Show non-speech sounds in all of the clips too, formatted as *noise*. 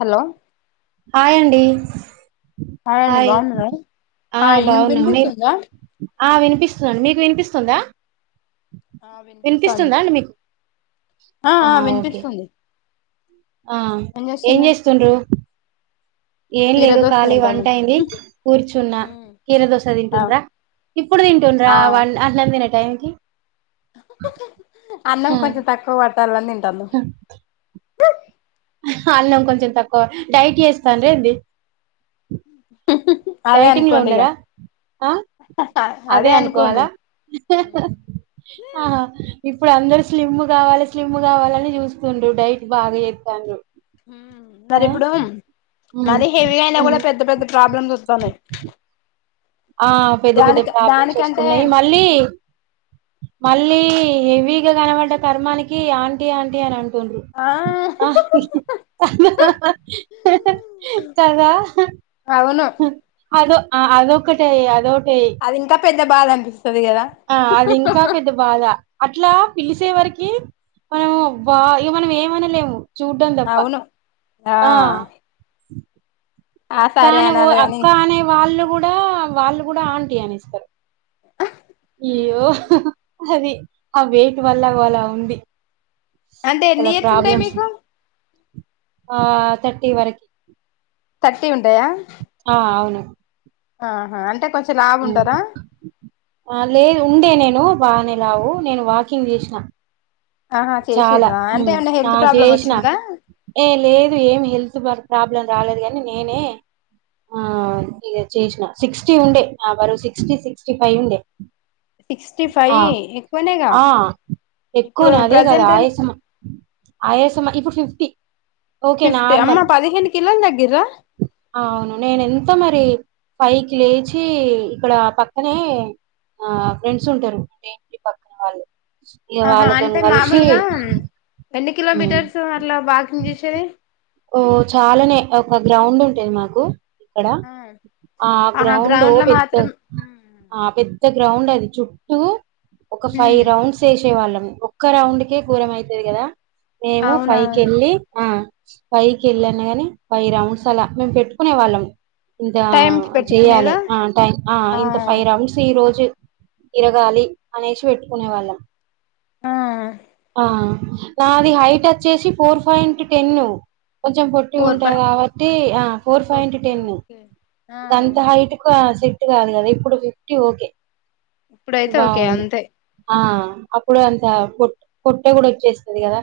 Hello హాయండి అ బాగునర ఆ బాగున్నాం మీ వినిపిస్తుందా ఆ వినిపిస్తున్నాండి మీకు వినిపిస్తుందా ఆ వినిపిస్తుంది వినిపిస్తుందా అండి మీకు ఆ వినిపిస్తుంది ఆ ఏం చేస్తుండ్రు ఏం లేదు కీరదోస ఖాళీ వంట తింటాను అయింది కూర్చున్న కీర దోశ ఆ తింటుండ్రా ఇప్పుడు తింటుండ్రా ఆ వ అ తినట్ టైమ్ కి అన్నం కొంచెం తక్కువ వాట్టాలని తింటాను హా. అన్నం కొంచెం తక్కువ డైట్ చేస్తాను ర ఇది అదే డైటింగ్ లో అనుకోండి ఇగ ఉండరా అదే అనుకోవాలా ఇప్పుడు అందరుూ స్లిమ్ కావాలి స్లిమ్ కావాలని చూస్తు్రు డైట్ బాగా చేస్తాను మరి ఇప్పుడు ఉమ్ మది హెవీగా అయినా ఉమ్ కూడా పెద్ద పెద్ద ప్రాబ్లమ్స్ వ బనం ఆ పెద్ద పెద్ద ప్రాబ్లమ్స్ వస్తున్నాయి మళ్ళీ మళ్ళీ హెవీగా కనబడ్డ కర్మానికి ఆంటీ ఆంటీ అని అంట తుండ్రు ఆ కాదా అవును అదే ఆ అధికట్టి అద ఏ అది ఇంకా పెద్ద బాధ అనిపిస్ ఆ అది ఇంకా పెద్ద బాధ అట్లా పిలిసే వరకి మనము బా ఇ మనం ఏమనా లేము చూటంతప్ప అవును ఆ ఆ అక్క సరే అనే అనాలి గాని అక్క అనే వాళ్ళు కూడా వాళ్ళు కూడా అంట అనిస్తారు అయ్యో అది ఆ వెయిట్ వల్ల అలా ఉంది అంటే ఎన్ని చాలా ఇయర్స్ ఉంటాయి ప్రాబ్లమ్స్ మీకు ఆ తర్టీ వరకి తట్టి ఉంటయా ఆ అవును ఆహా అంటే కొం ఆ లేదు ఉండే నేను బానే వు నేను వాకింగ్ చేసిన ఆహా చాలా చేసిర్రా అంటే ఏమన్నా హెల్త్ ఆ ప్రాబ్లం చేసిన వచ్చిందా ఏ లేదు ఏమి హెల్తు బర్ ప్రాబ్లం రాలేదు కానీ నేనే, ఆ ఇ చేసిన సిక్స్టీ ఉండే నా బరు సిక్స్టీ సిక్స్టీ ఫైవ్ ఉండే సిక్స్టీ ఫైవ్ ఆ ఎక్కువనేగా ఆ ఇప్పుడు ఎక్కువనే అదే కాదా ప్రజెంట్ ఎంత ఆయాసమ ఆయాసమ ఇప్పుడు ఫిఫ్టీ ఓకే ఫిఫ్టీ అమ్మ నార్మల్ పదిహేను కిలోలు తగ్గిర్రా అవును నేను ఎంత మరి ఫైవ్ కి లేచి ఇక్కడ పక్కనే ఆ ఫ్రెండ్స్ ఉంటారు అంటే ఏంటి పక్కన వాళ్ళు ఆహా ఇవాల అంటే తంగలి *unintelligible* ఎన్ని కిలోమీటర్స్ అట్లా బాకింగ్ చేసేది ఓ చాలానే ఒక గ్రౌండ్ ఉంటుది మాకు ఇక్కడ ఆ ఆహా గ్రౌండ్ లో పెద్ద మాత్రం ఆ పెద్ ఇ గ్రౌండ్ అది చుట్టూ ఒక ఫైవ్ ఉమ్ రౌండ్స్ వేసే వాళ్ళం ఒక్క రౌండ్కే కూరం అయితది కదా మేము ఫైవ్కి అవునవును వెళ్ళి ఆ పైకి వెళ్ళాను గాని పైవ రౌండ్స్ అలా మేము పెట్టుకునే వాళ్ళం ఇంత టైమ్స్ చెయ్యాలి పెట్టుకునేదా ఆ టైం ఆ ఇంత ఫైవ్ అవర్స్ ఈ రోజు ఇరగాలి అనేసి పెట్టుకునే వాళ్ళం ఆ ఆ నాది హైట్ వచ్చేసి ఫోర్ పాయింట్ టెన్ కొంచెం పొట్టి ఫోర్ ప ఉంటాది కాబట్టి ఆ four five it okay ten అ ఓకే ఆ అంత హైట్ కు సి కాదు కదా ఇప్పుడు ఫిఫ్టీ ఓకే ఇప్పుడైతే ఓకే బాగుంది అంతే ఆ అప్పుడు అంత పొట్ట పొట్ట కూడా వచ్చేస్త తెరగాద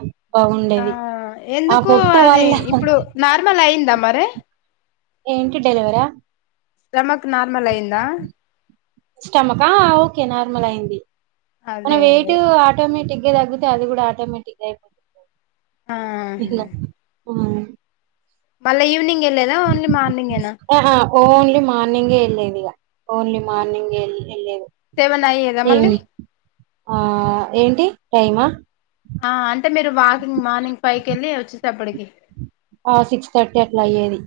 ఆ ఎందుకు అది వల్ల ఇప్పుడు నార్మల్ అయింది ద మర ఇంటి డెలివరా స్టమక్ నార్మల్ అయిందా స్టమకా కె నార్మల్ అయింది మన అదే వెయిట్ అదే ఆటోమేటిక్ తగితే అది కూడా ఆటోమేటిక్గా అయిపోతుంది ఆా ఇంగ *unintelligible* మళ్ళా ఈవినింగ్ లేదా ఓన్లీ మార్నింగ్ ఏనా ఆహా ఓన్లీ మార్నింగ్ే వెళ్ళలేది ఇగా ఓన్లీ మార్నింగ్ వెళ్ళలేది సేవన్ అయ్యేదా మళ్ళీ ఆ ఏంటి టైమా ఆ అంటే మీరు వాకింగ్ మార్నింగ్ పైకి వెళ్ళి వచ్చింది అప్పటికి ఆ సిక్స్ థర్టీ అట్లా అయ్యేది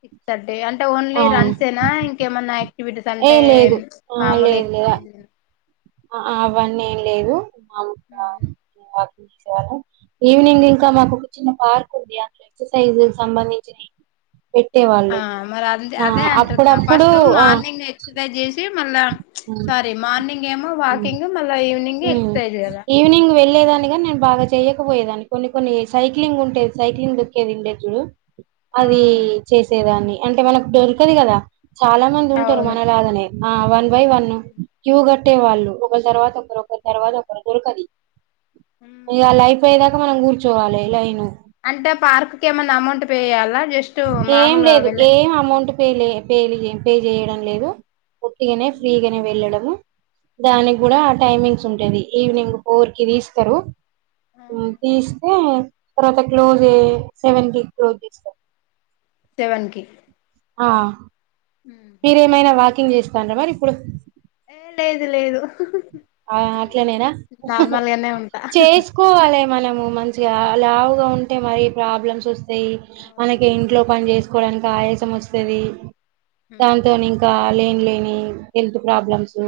సిక్స్ థర్ట్ అంటే ఓన్లీ ఆ రన్స్ ఏనా ఇంకేమన్నా యాక్టివిటీస్ ఏ అంటే లేదు మామూలు లేదు లేదు ఎక్సర్ైజ ఆ అవన్నీ ఏం లేవు *unintelligible* ఈవినింగ్ ఇంకా మాకు ఒక చిన్న పార్క్ ఉంది అందులో ఎక్సర్సైజ్ సంబంధించిన ఆ మరి అ అదే అంటుంద అప్పుడప్పుడు ఫస్ట్ ఆ మార్నింగ్ ఎక్సర్సైజ్ చేసి మళ్ళా హ్మ్. సారీ మార్నింగ్ ఏమో వాకింగ్ మళ్ళ ఈవనింగ్ వెళ్ళ లేదానిగా నేను బాగా చెయకపోయేదాన్ని కొన్ని కొన్ని సైక్లింగ్ ఉంటేది సైక్లింగ్ దొక్కేది ఉండచ్చు ఆ అది చేసేదాన్ని అంటే మనకు దొరకదు కదా చాలా మంది ఉంటారు అవును మన లాగానే ఆ one by one queue cut ఒకట్టే వాళ్ళు ఒక తర్వాత ఒక ఒకరితర్వాత ఒకరు ఒకరికి అది ఇ ఉమ్. లైఫ్ అయ్యేదాక మనం కూర్ చోవాలి ఇలాగేనా అంటే ఆ పార్క్ క ఏమైన్నా అమౌంట్ పే చేయ్యాలా ఏం లేదు ఏం అమౌంట్ ప పే పే చేయడం లేదు ఒట్టిగానే ఫ్రీగానే వెళ్ళడ దానికి కూడా ఆ టైమింగ్ *unintelligible* ఈవినింగ్ ఫోర్ కి తీస్తారు తీస్తే తర్వాత క్లోజ్ సెవెన్ కి క్లోజ్ చేస్తారు సెవెన్ కి ఆ ఉహు. మీరేమైనా వాకింగ్ చేస్తార మరి ఇప్పుడు ఏ లేదు లేదు ఆ అట్లనేనా నార్మల్ గానే ఉంటా చేసుకోవాలి మనం మంచిగా లావుగా ఉంటే మరి ప్రాబ్లమ్స్ *unintelligible* మనకి అవునవును ఇంట్లో పని చేస్ కోడానికి ఆయాసం వస్తుంది దాతో ఉమ్. ఇంకా లేని లే హెల్త్ ప్రాబ్లమ్స్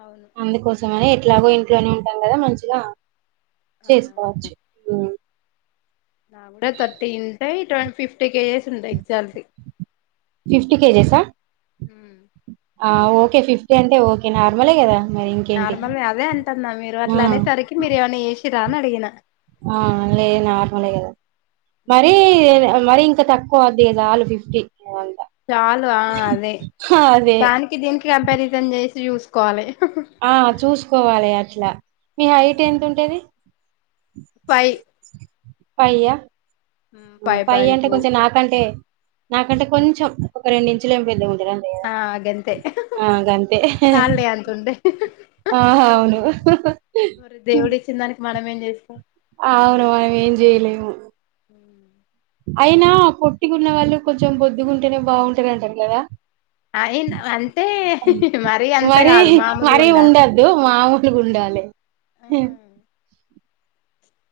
అవును అందుకోస *unintelligible* ఇట్లాగో ఇంట్లోనే ఉంటాం కదా మంచిగా ఆ. చేసుకోవచ్చు థర్టీ ఉంటాయి *unintelligible* ఫిఫ్టీ కేజెస్ ఉంది ఎగ్జాల్ ఫిఫ్టీ కేజెసా ఆ ఓకే ఫిఫ్టీ అంటే ఓకే నార్మలే కదా మరి ఇంకేంటి నార్మల్ అదే అంటన్నా మీరు ఆ అట్లా అనేసరికి మీరు ఏమైనా చేసి చిరా నడిగిన ఆ లే నార్మల్ కదా మరి మరి ఇంకా తక్కువ వద్ది కదా లు ఫిఫ్టీ అంతా చాలు ఆ అదే అదే దానికి దీనికి కంప ఇదం చేసి చూసుకోవాలి ఆ చూసుకోవాలి అట్లా మీ హైట్ ఎంత ఉంటది ఫై పయ్యా ఫైవ్ పాయింట్ అంటే టూ కొంచెం ఫైవ్ నాకంటే నాకంటే కొంచెం ఒక రెండు ఇంచులు ఏం పెద్దా ఉ ఆ గంతే అ గంతే చాల్లే అంతుంటే ఆ అవును మనమేం చేస్తా ఆ అవును మనమేం జెయ్యలేము అయినా పొట్టిగున్నవాళ్ళు కొంచెం బొద్దుగుంటేనే బాగుంటారు అంటరు కదా అయిన అంటే మరీ అంత మరి కాదు మామూలు మరీ ఉండాల ఉండద్దు మామూలుగా ఉండాలి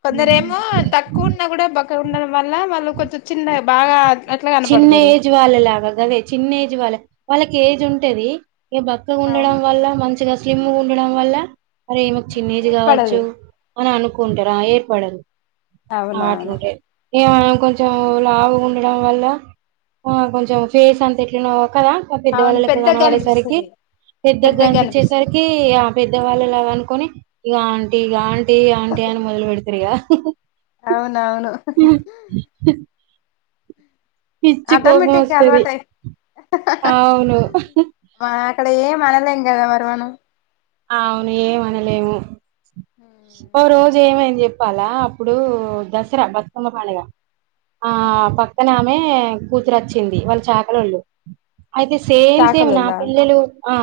కొందరేమ తక్కువ ఉన్న కూడా బక్ ఉం వల్ల వాళ్ళు కొంచెం చిన్న బాగ అట్ల చిన్న కనపడుతరు ఏజ్ వాళ్ళలాగా గదే చిన్న ఏజ్ వాళ్ళ వాళ్ళకి ఏజ్ ఉంటది ఇగ బక్కగా అవును ఉండడం వల్ల మంచిగా స్లిమ్ముగుండడం వల్ల అరే ఈమకు ఉమ్ చిన్న ఏజ్ ఏర్పడదు కావచ్చు అని అనుక్ ఉంటరా ఏర్పడరు ఆ అవునవును అట్లుంటది ఏమనం కొంచెం రావు ఉండడం వల్ల ఆ కొంచెం ఫేస్ అంతా ఎట్లనో కదా పెద్దవాళ్ళ అవును లెక్క పెద్దగా కనపడేసరికి అనిపిస్తది పెద్దగా కనిపిచ్చేసరికి పెద్దవాళ్ళలాగ అనుకొని ఇగ ఆంటీ ఇగ ఆంటీ ఆంటీ అని మొదలు పెడతరు ఇగ అవున్ నావును పిచ్చి కోపం వస్తది అలవాటయి ఆవును అలా ఎందా మవనం అవును ఏమనలేము ఒ రో పూజ ఏమని చెప్పాలా అప్పుడు దసరా బతుకమ్మ పండుగ ఆ పక్కనమె కూతురు వచ్చింది వాళ్ళ చాకలళ్ళు అయితే సేమ్ సేమ్ నా చాకలోల్ల పిల్లలు ఆ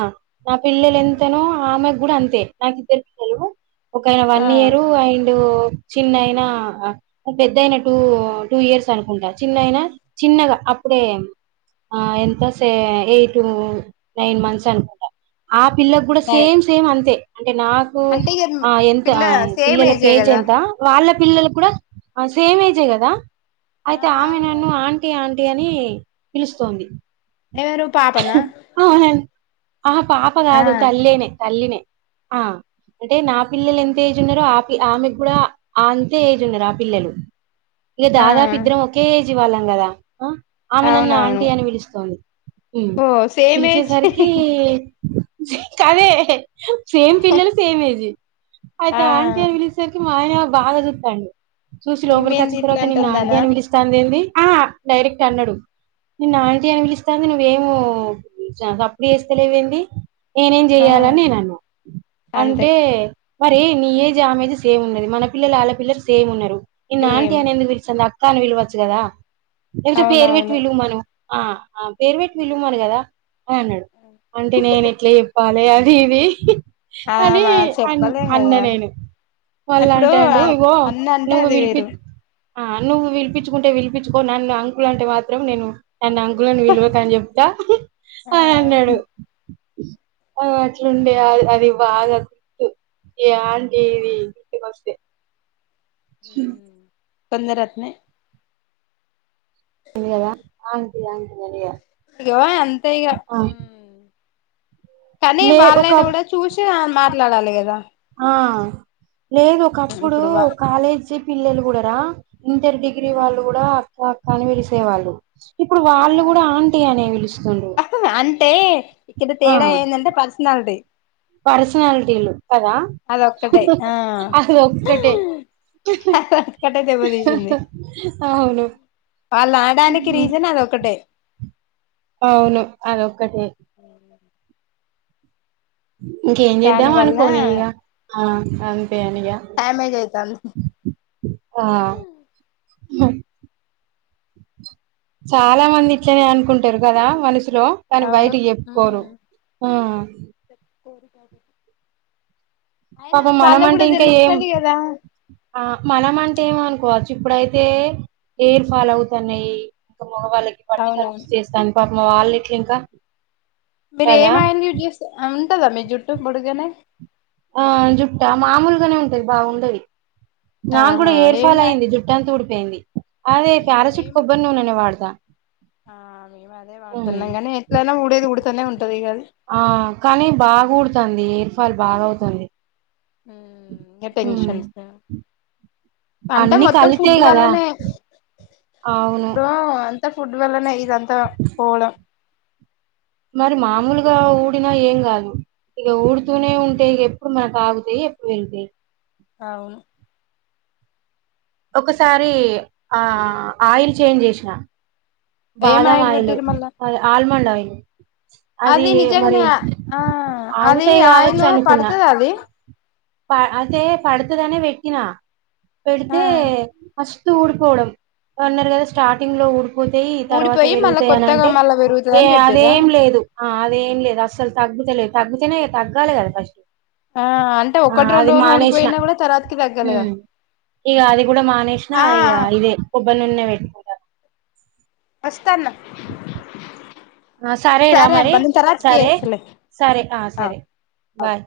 నా పిల్లలు ఎంతన మెకు కూడా అంతే నాకు ఇద్దరు తెలు ఒకయన ఆ వన్ ఇయరు అండ్ చిన్నైనా, పెద్దయినా టూ టూ ఇయర్స్ అనుకుంటా. చిన్నైనా చిన్నగా అప్పుడే ఆ ఎంత సే ఎయిట్, నైన్ మంత్స్ అనుకుంటా ఆ పిల్ల కూడా సే నై సేమ్ సేమ్ అంతే అంటే నాకు అంటే ఇగ ఆ ఎంత పిల్ల సేమ్ పిల్లలకి ఏజే ఏజ్ కదా ఎంత వాళ్ళ పిల్లలు కూడా సేమ్ ఏజే కదా ఆ అయితే ఆమె అవును నన్ను ఆంటీ అ అని పిలుస్తోంది ఎవరు పాపనా అవునండి ఆ పాప ఆ కాదు, తల్లెనే తల్లినే ఆ అంటే నా పిల్లలు ఎంత ఏజ్ ఉన్నారో ఆ పిల్ల ఆమెకు కూడా అ అంతే ఏజ్ ఉన్నారు ఆ పిల్లలు ఇక ఆ దాదాపు ఇద్దరం ఒకే ఏజ్ వాళ్ళం కదా ఆమె నన్ను అవునవును ఆంటీ అని పిలుస్తోంది ఓ సేమ్ ఏజే పిలిచేసరికి *inaudible* సేమ్ పిల్లలు సేమ్ ఏజే అయిత ఆ ఆంటీ అని పిలిచేసరికి ఆయనేమో బాగా చూత్తాండు చూసి లోపలికి ఈమెంది వచ్చిన తర్వాత నిన్ను ఆంటీ ఇట్లాంటుందనా అని పిలుస్తుంది ఏంది ఆ డైరెక్ట్ అన్నాడు నిన్ను ఆంటీ అనిపిలిస్తంది. నువ్ ఏమో సప్పుడు చేస్తలేవ్ ఏంది నేనేం ఆ చెయ్యాలని నేనన్నా అంతే అంటే మరే నీ ఏజ్ ఆమెజ్ సేమ్ ఉన్నది. మన పిల్లలు, ఆళ్ళ పిల్లలు సేమ్ ఉన్నారు. నిన్ను ఆంటీ సేమ్ అని ఎందుకు పిలిసింద అక్క అని పిలవచ్చు కదా లేకుంటే పేరు పెట్టి అవునవును పిలువుమను ఆ పేరు పెట్టీ పిలువుమను కదా అనన్నాడు అంటే నేను ఇట్లా చెప్పా ఇట్ల కాదు ఇది ఆ అని మా అన్ చెప్పలేం అన్న కదా నేను. మళ్ళా ఇప్పుడు అంటాండు ఇగో అన్న అంటే నువ్వు అది పిలిపి వేరు ఆ నువ్వు విలిపించుకుంటే విలిపించుకో నున్ను అంకులు అంటే మాత్రం నేను నన్ను అంకుల్ అని పిలువక్ అని చెప్తా ఆ అని అన్నాడు ఆ అట్లుండే అ అది బాగా గుర్తు ఏ ఆంటి ఇది గుర్తుకొస్తే మ్ కొందరాతనె తెదా ఆ ఆడి *inaudible* ఇగ అంతే ఇక కానీ లే ఒక వాళ్ళనా కూడా చూసి మాట్లాడాలి కదా ఆ లేదు ఒకప్పుడు ఇప్పుడు వా కాలేజీ చి పిల్లలు కూడా రా ఇంటర్ డిగ్రీ వాళ్ళు కూడా క్కని పిలిసేవాళ్ళు ఇప్పుడు ఆ వాళ్ళు కూడా ఆంటీ అనే పిలుస్తుండ్రు అంటే ఇక్కడ ఆ తేడా ఏందంటే పర్సనాలిటీ పర్సనాలిటీలు కదా అదొక్కటే ఆ అది ఒక్కటే అదొక్కటే దెబ్బ తీసింది అవును వాళ్ళు ఆడానికి రీజన్ అదొకటే అవును అదొక్కటే ఇంకేం చేద్దాం దాని వల్ల అనుకోని ఇక ఆ అన ని డ్యామేజ్ అయితాంది ఆ హ చాలా మంది ఇట్లనే అనుకుంటారు కదా మనసు లో కానీ అవును బయటి చెప్పుకోరు ఆ కోరి కోదు అయినా పాపం వాళ్ళకి మనమంటే కూడా తెలుస్తది కదా మనం అంటే ఏమనుకోవచ్చు ఇప్పుడైతే హెయిర్ ఫాల్ అవుతున్నాయి. మగవాళ్ళకి బట్టతల అవునవును వచ్చేస్తాంది. పాపం వాల్లెట్లు ఇంకా మీరు కదా ఏం ఆయిల్ యూస్ చేస్తారు? ఆ ఉంటదా మీ జుట్టు పొడుగనే ఆ జుట్టా మామూలుగానే ఉంటది బావుండది. నాక్కూడా ఆహా హెయిర్ ఏం ఫాల్ ఆయి అయింది జుట్టంతా ఊడి తేంది అదే అయ్యో ప్యారా షూట్ ఏం కొబ్బరి నూనెనే వాడతా ఆ మేము అదే ఉమ్. వాడుతున్నాం గనీ ఎట్లయినా ఊడేది ఊడు తనే ఉంటది ఇగాది ఆ కానీ బాగా ఉడుతంది హేయిర్ ఫాల్ బాగా అవుతుంది ఉ ఇగ ఉమ్. టెన్షన్స్ అంటే అన్ని మొత్తం కలితే ఫుడ్ కదా వల్లనే అవును ఇప్పుడు అంత ఫుడ్డు వల్లనే ఇదం తా పోవడం మరి మామూలుగా ఊడినా ఏం కాదు ఇగ ఊడుతూనే ఉంటే ఇగ ఎప్పుడు మనకు ఆగు ఎ ఎప్పుడు వెంది అవును ఒకసారి ఆ ఆయిల్ చేంజ్ చేసినా ఏం బాదం ఆయిల్ పెట్టిరు మళ్ళ అది ఆల్మండు ఆయిల్ హు అది నిజంగానే ఆ అది ఆగుతాయి ఆయిలు పడుతది అది ప అయితే పడుతదనే వెట్టినా ఆ పెడతే అస్ తు ఊడిపోవడం అన్నారు కదా స్టార్టింగ్ లో ఊడిపో తాయి తర్వాత ఊడిపోయి మళ్ళా పెరుగుతాయి కొత్తగా ఆనంటే మళ్ళా పెరుగుతది ఏ అని చెప్పిర్రా అదేం లేదు ఆ అదేం లేదు అసలు తగ్ సేలేదు తగ్గుతనే తగ్గాలే కదా ఫస్ట్ ఆ అంటే ఆ ఒకటి అది రెండు రోజులు మానేషిన ఊడిపోయినా కూడా తర్వాతకి ఉ తగ్గలేగా ఇగ అది కూడా మానేషిన ఆ ఇగ ఇదే కొబ్బరినూననె వెట్కుటన వస్తన్న సరే రా మరి సరే చేస్తలే సరే ఆ సరే బాయ్